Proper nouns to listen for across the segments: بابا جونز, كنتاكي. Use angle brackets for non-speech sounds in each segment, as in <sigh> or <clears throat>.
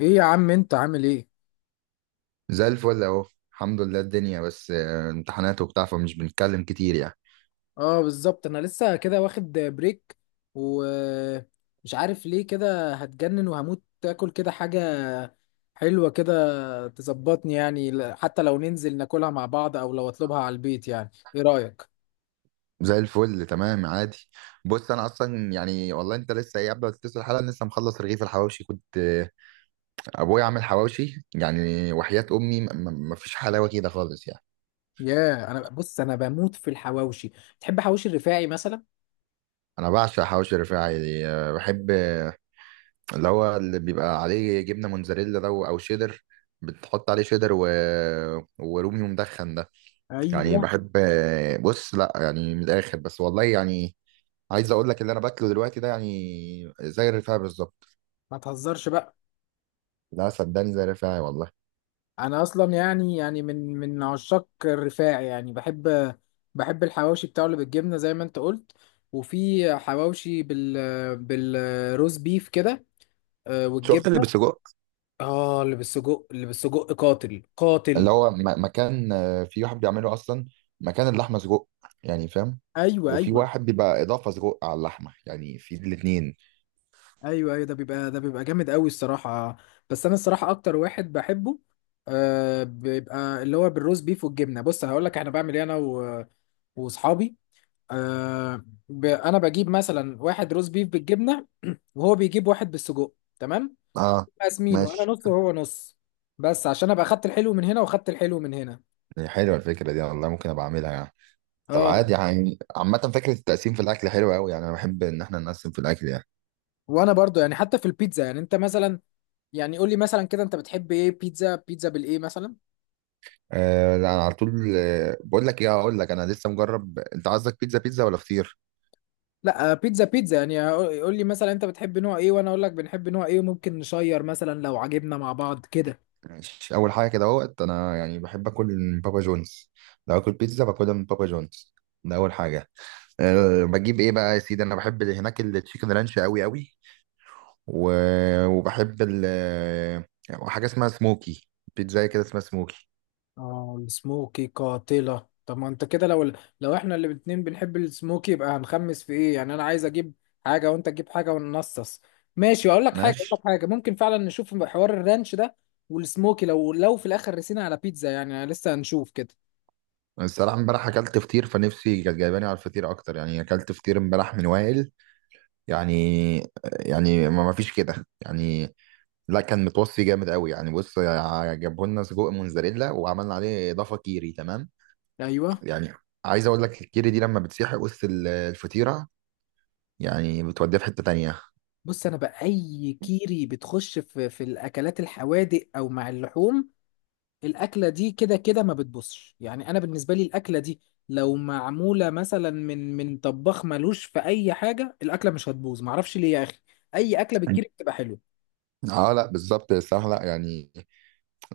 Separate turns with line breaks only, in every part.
ايه يا عم، انت عامل ايه؟
زي الفل اهو. الحمد لله الدنيا بس امتحانات وبتاع، فمش بنتكلم كتير يعني.
اه، بالظبط انا لسه كده واخد بريك. ومش عارف ليه كده، هتجنن وهموت اكل كده حاجة حلوة كده تظبطني. يعني حتى لو ننزل ناكلها مع بعض او لو اطلبها على البيت، يعني ايه رأيك؟
زي الفل تمام عادي. بص انا اصلا يعني والله، انت لسه ايه قبل ما تتصل الحلقه لسه مخلص رغيف الحواوشي، كنت ابويا عامل حواوشي يعني، وحياة امي مفيش حلاوه كده خالص يعني.
ياه، انا بص انا بموت في الحواوشي. تحب حواوشي الرفاعي مثلا؟
انا بعشق حواوشي الرفاعي بحب اللي هو اللي بيبقى عليه جبنه موتزاريلا ده او شيدر. بتحط عليه شيدر ورومي مدخن ده. يعني
ايوه.
بحب بص لا يعني من الاخر، بس والله يعني عايز اقول لك اللي انا باكله دلوقتي ده يعني زي الرفاعي بالظبط.
ما تهزرش بقى.
لا صدقني زي الرفاعي والله.
انا اصلا يعني من عشاق الرفاع، يعني بحب الحواوشي بتاعه اللي بالجبنه زي ما انت قلت. وفي حواوشي بالروز بيف كده،
شفت اللي
والجبنه.
بالسجق؟
اه، اللي بالسجق، اللي بالسجق قاتل قاتل.
اللي هو مكان في واحد بيعمله اصلا مكان اللحمه سجق، يعني فاهم.
ايوه،
وفي
ايوه،
واحد بيبقى اضافه سجق على اللحمه يعني في الاثنين.
ايوه، ايوه، ده بيبقى جامد قوي الصراحه. بس انا الصراحه اكتر واحد بحبه، بيبقى اللي هو بالروز بيف والجبنه. بص هقول لك انا بعمل ايه. انا و- واصحابي. آه انا بجيب مثلا واحد روز بيف بالجبنه <clears throat> وهو بيجيب واحد بالسجق. تمام.
اه
قاسمين، وانا
ماشي.
نص وهو نص. بس عشان ابقى اخدت الحلو من هنا واخدت الحلو من هنا.
حلوه الفكره دي والله، ممكن ابقى اعملها يعني. طب
اه.
عادي يعني، عامه فكره التقسيم في الاكل حلوه قوي يعني، انا بحب ان احنا نقسم في الاكل يعني.
وانا برضو، يعني حتى في البيتزا، يعني انت مثلا، يعني قول لي مثلا كده، انت بتحب ايه؟ بيتزا بالايه مثلا؟
آه لا انا على طول بقول لك ايه، هقول لك انا لسه مجرب، انت عايزك بيتزا بيتزا ولا فطير؟
لا، بيتزا بيتزا يعني. قول لي مثلا انت بتحب نوع ايه وانا اقول لك بنحب نوع ايه، وممكن نشير مثلا لو عجبنا مع بعض كده.
ماشي، اول حاجه كده اهوت، انا يعني بحب اكل من بابا جونز، لو اكل بيتزا باكلها من بابا جونز، ده اول حاجه. أه بجيب ايه بقى يا سيدي، انا بحب اللي هناك التشيكن رانش قوي قوي و... وبحب حاجه اسمها سموكي، بيتزا كده اسمها سموكي.
اه، السموكي قاتلة. طب ما انت كده، لو احنا اللي الاتنين بنحب السموكي يبقى هنخمس في ايه؟ يعني انا عايز اجيب حاجة وانت تجيب حاجة وننصص. ماشي، اقول لك حاجة اقول لك
ماشي.
حاجة ممكن فعلا نشوف حوار الرانش ده. والسموكي، لو في الاخر رسينا على بيتزا، يعني لسه هنشوف كده.
الصراحه امبارح اكلت فطير، فنفسي كانت جايباني على الفطير اكتر يعني، اكلت فطير امبارح من وائل يعني يعني ما فيش كده يعني. لا كان متوصي جامد قوي يعني، بص جابوا لنا سجق موزاريلا وعملنا عليه اضافه كيري تمام
ايوه.
يعني. عايز اقول لك الكيري دي لما بتسيح وسط الفطيره، يعني بتوديها في حته تانية.
بص انا بقى اي كيري بتخش في الاكلات الحوادق او مع اللحوم. الاكله دي كده كده ما بتبصش. يعني انا بالنسبه لي الاكله دي لو معموله مثلا من طباخ ملوش في اي حاجه، الاكله مش هتبوظ، معرفش ليه يا اخي. اي اكله بتكيري بتبقى حلوه.
اه لا بالظبط الصراحه لا يعني.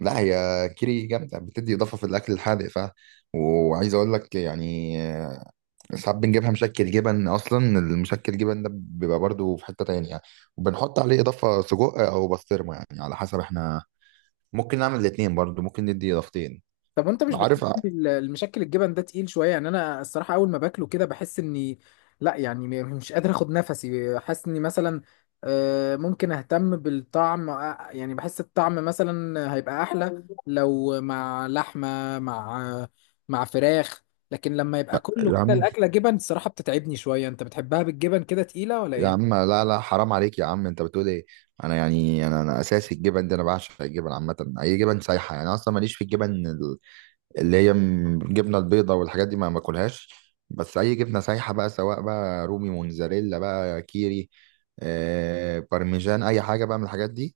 لا هي كيري جامده بتدي اضافه في الاكل الحادق ف، وعايز اقول لك يعني ساعات بنجيبها مشكل جبن اصلا، المشكل جبن ده بيبقى برضو في حته تانية يعني، وبنحط عليه اضافه سجق او بسطرمه يعني على حسب احنا، ممكن نعمل الاتنين برضو ممكن ندي اضافتين.
طب وانت مش بتحس
عارف
ان المشكل الجبن ده تقيل شويه؟ يعني انا الصراحه اول ما باكله كده بحس اني، لا يعني مش قادر اخد نفسي، حاسس اني مثلا، ممكن اهتم بالطعم، يعني بحس الطعم مثلا هيبقى احلى لو مع لحمه مع فراخ. لكن لما يبقى كله
يا
كده
عم،
الاكله جبن الصراحه بتتعبني شويه. انت بتحبها بالجبن كده تقيله ولا
يا عم،
ايه؟
لا لا حرام عليك يا عم، انت بتقول ايه؟ انا يعني انا اساسي الجبن دي، انا بعشق الجبن عامه، اي جبن سايحه يعني. انا اصلا ماليش في الجبن اللي هي الجبنه البيضاء والحاجات دي ما باكلهاش. بس اي جبنه سايحه بقى، سواء بقى رومي موزاريلا بقى كيري بارميجان، اي حاجه بقى من الحاجات دي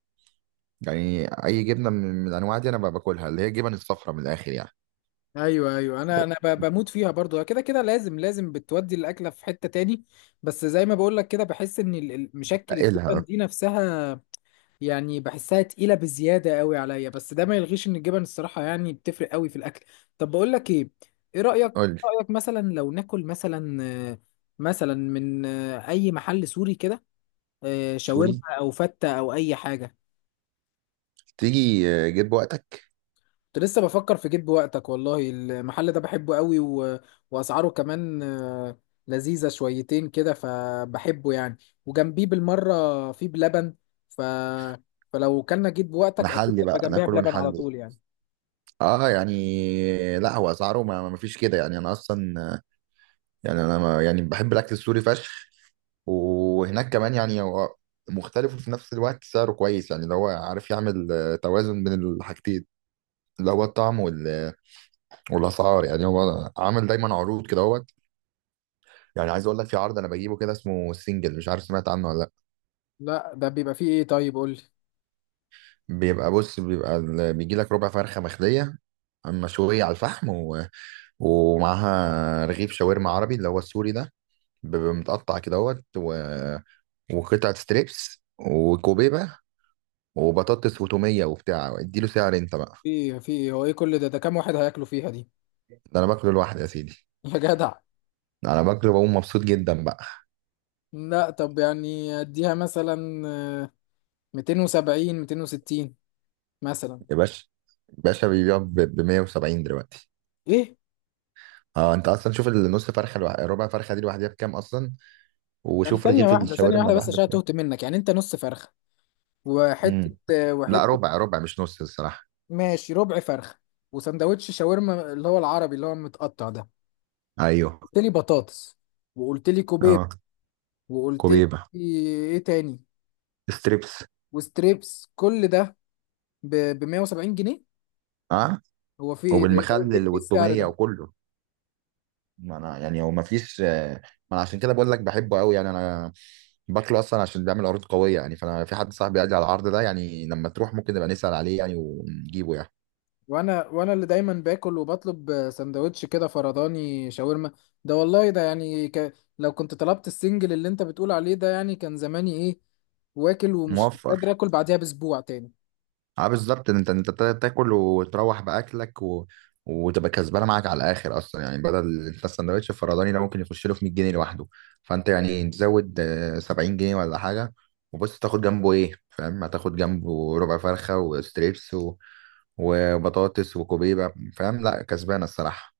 يعني. اي جبنه من الانواع دي انا بقى باكلها، اللي هي الجبن الصفراء من الاخر يعني.
ايوه، ايوه، انا بموت فيها برضو. كده كده لازم لازم بتودي الاكله في حته تاني. بس زي ما بقول لك كده، بحس ان مشكل الجبن
بتقلها.
دي نفسها يعني، بحسها تقيله بزياده قوي عليا. بس ده ما يلغيش ان الجبن الصراحه يعني بتفرق قوي في الاكل. طب بقول لك ايه. ايه رايك إيه؟
قول لي.
رايك مثلا لو ناكل مثلا، مثلا من، اي محل سوري كده،
سوري؟
شاورما او فته او اي حاجه.
تيجي جيب وقتك.
كنت لسه بفكر في جيب وقتك، والله المحل ده بحبه قوي واسعاره كمان، لذيذة شويتين كده فبحبه يعني. وجنبيه بالمرة في بلبن، ف... فلو كلنا جيب وقتك اكيد
نحلي
يبقى
بقى،
جنبها
ناكل
بلبن على
ونحلي.
طول يعني.
اه يعني لا هو اسعاره ما فيش كده يعني، انا اصلا يعني، انا ما يعني بحب الاكل السوري فشخ، وهناك كمان يعني هو مختلف، وفي نفس الوقت سعره كويس يعني اللي هو عارف يعمل توازن بين الحاجتين، اللي هو الطعم والاسعار يعني. هو عامل دايما عروض كده اهوت، يعني عايز اقول لك في عرض انا بجيبه كده اسمه سنجل، مش عارف سمعت عنه ولا لا.
لا، ده بيبقى فيه ايه؟ طيب قول لي.
بص، بيبقى بيجي لك ربع فرخه مخليه مشويه على الفحم ومعاها رغيف شاورما عربي اللي هو السوري ده، بيبقى متقطع كدهوت وقطعة ستريبس وكوبيبة وبطاطس وتومية وبتاع، اديله سعر انت بقى.
فيه إيه؟ هو ايه كل ده كام واحد هياكلوا فيها دي؟
ده انا باكله لوحدي يا سيدي.
<laughs> يا جدع.
ده انا باكله بقوم مبسوط جدا بقى.
لا طب يعني اديها مثلا، 270 260 مثلا،
يا باشا، باشا بيبيع ب 170 دلوقتي.
ايه؟
اه انت اصلا شوف النص فرخه ربع فرخه دي لوحدها بكام اصلا،
يعني
وشوف
ثانية
رغيف
واحدة، ثانية
الشاورما
واحدة بس
لوحده
عشان
بكام.
تهت منك. يعني انت نص فرخة وحته
امم. لا
وحته
ربع ربع مش نص الصراحه.
ماشي، ربع فرخه وسندوتش شاورما اللي هو العربي اللي هو المتقطع ده.
ايوه.
قلت لي بطاطس، وقلت لي كوبيب،
اه.
وقلت لي
كوبيبه.
ايه تاني؟
ستريبس.
وستريبس، كل ده ب 170 جنيه؟
اه
هو في ايه ده؟ ايه ده؟
وبالمخلل
إيه السعر
والتوميه
ده؟
وكله. ما انا يعني، هو ما فيش ما، انا عشان كده بقول لك بحبه قوي، يعني انا باكله اصلا عشان بيعمل عروض قويه يعني، فانا في حد صاحبي قال لي على العرض ده يعني، لما تروح ممكن نبقى نسال عليه يعني ونجيبه يعني.
وانا اللي دايما باكل وبطلب سندوتش كده فرداني شاورما، ده والله ده يعني لو كنت طلبت السنجل اللي انت بتقول عليه ده يعني كان زماني ايه، واكل ومش مش
موفر.
قادر اكل بعديها باسبوع تاني.
اه بالظبط، انت تاكل وتروح باكلك وتبقى كسبانه معاك على الاخر اصلا يعني. بدل انت السندوتش الفرداني ده ممكن يخش له في 100 جنيه لوحده، فانت يعني تزود 70 جنيه ولا حاجه. وبص تاخد جنبه ايه فاهم؟ هتاخد جنبه ربع فرخه وستريبس وبطاطس وكوبيبه فاهم؟ لا كسبانه الصراحه.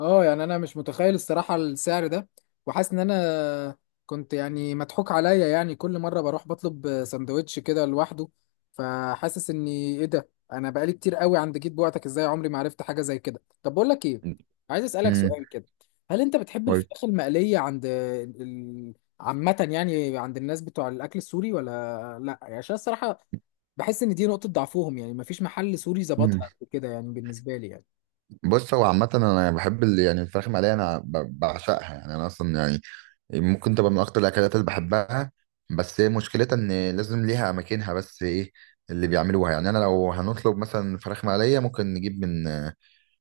اه، يعني انا مش متخيل الصراحه السعر ده، وحاسس ان انا كنت يعني مضحوك عليا. يعني كل مره بروح بطلب سندوتش كده لوحده، فحاسس اني ايه ده، انا بقالي كتير قوي عند جيت بوعتك ازاي عمري ما عرفت حاجه زي كده. طب بقول لك ايه، عايز اسالك
امم.
سؤال كده. هل انت بتحب الفراخ المقليه عند عامه يعني عند الناس بتوع الاكل السوري ولا؟ لا يعني، عشان الصراحه بحس ان دي نقطه ضعفهم. يعني مفيش محل سوري ظبطها كده يعني بالنسبه لي يعني.
بص هو عامة أنا بحب اللي يعني الفراخ المقلية، أنا بعشقها يعني، أنا أصلا يعني ممكن تبقى من اكتر الاكلات اللي بحبها. بس هي مشكلتها ان لازم ليها اماكنها، بس ايه اللي بيعملوها؟ يعني انا لو هنطلب مثلا فراخ مقليه ممكن نجيب من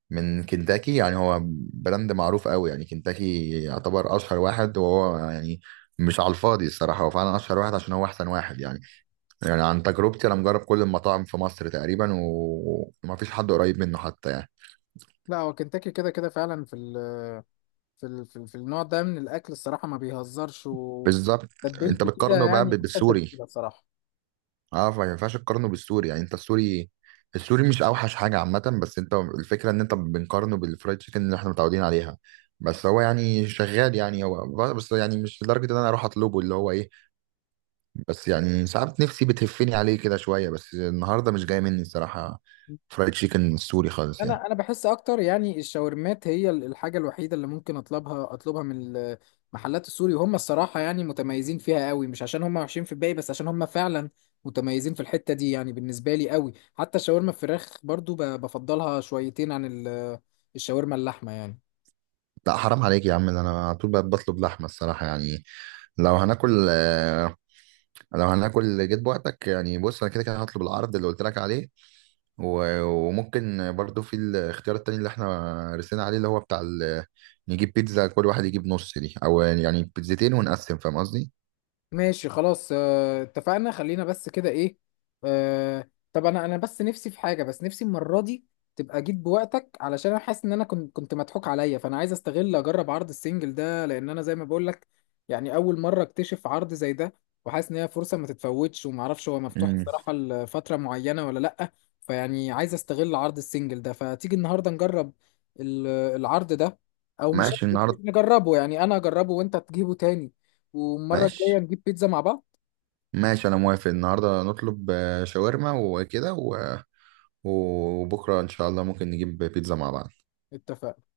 كنتاكي يعني، هو براند معروف قوي يعني، كنتاكي يعتبر اشهر واحد، وهو يعني مش على الفاضي الصراحه، هو فعلا اشهر واحد عشان هو احسن واحد يعني عن تجربتي انا مجرب كل المطاعم في مصر تقريبا ومفيش حد قريب منه حتى يعني.
لا، هو كنتاكي كده كده فعلا في في النوع ده من الاكل الصراحه ما بيهزرش،
بالظبط. انت
وتتبيلته كده
بتقارنه بقى
يعني احسن
بالسوري.
تتبيله صراحه.
اه فما ينفعش تقارنه بالسوري يعني، انت السوري، السوري مش اوحش حاجه عامه، بس انت الفكره ان انت بنقارنه بالفرايد تشيكن اللي احنا متعودين عليها. بس هو يعني شغال يعني، هو بس يعني مش لدرجه ان انا اروح اطلبه، اللي هو ايه، بس يعني ساعات نفسي بتهفني عليه كده شويه، بس النهارده مش جاي مني الصراحه فرايد تشيكن السوري خالص يعني.
انا بحس اكتر يعني الشاورمات هي الحاجه الوحيده اللي ممكن اطلبها من المحلات السوري. هم الصراحه يعني متميزين فيها قوي، مش عشان هم وحشين في الباقي، بس عشان هم فعلا متميزين في الحته دي يعني بالنسبه لي قوي. حتى شاورما الفراخ برضو بفضلها شويتين عن الشاورما اللحمه يعني.
لا حرام عليك يا عم، ده انا على طول بقى بطلب لحمه الصراحه يعني. لو هناكل آه، لو هناكل جيت بوقتك يعني، بص انا كده كده هطلب العرض اللي قلت لك عليه، وممكن برضو في الاختيار التاني اللي احنا رسينا عليه، اللي هو بتاع نجيب بيتزا كل واحد يجيب نص دي، او يعني بيتزتين ونقسم، فاهم قصدي؟
ماشي خلاص، اتفقنا. خلينا بس كده ايه، طب انا بس نفسي في حاجه، بس نفسي المره دي تبقى جيت بوقتك، علشان انا حاسس ان انا كنت مضحوك عليا. فانا عايز استغل، اجرب عرض السنجل ده، لان انا زي ما بقول لك يعني اول مره اكتشف عرض زي ده. وحاسس ان هي فرصه ما تتفوتش، وما اعرفش هو مفتوح
امم.
الصراحه لفتره معينه ولا لا. فيعني عايز استغل عرض السنجل ده، فتيجي النهارده نجرب العرض ده، او مش
ماشي
مش
النهارده.
نجربه يعني، انا اجربه وانت تجيبه تاني، والمرة الجاية
ماشي
نجيب بيتزا مع بعض.
ماشي انا موافق، النهارده نطلب شاورما وكده، وبكره ان شاء الله ممكن نجيب بيتزا مع بعض.
اتفقنا.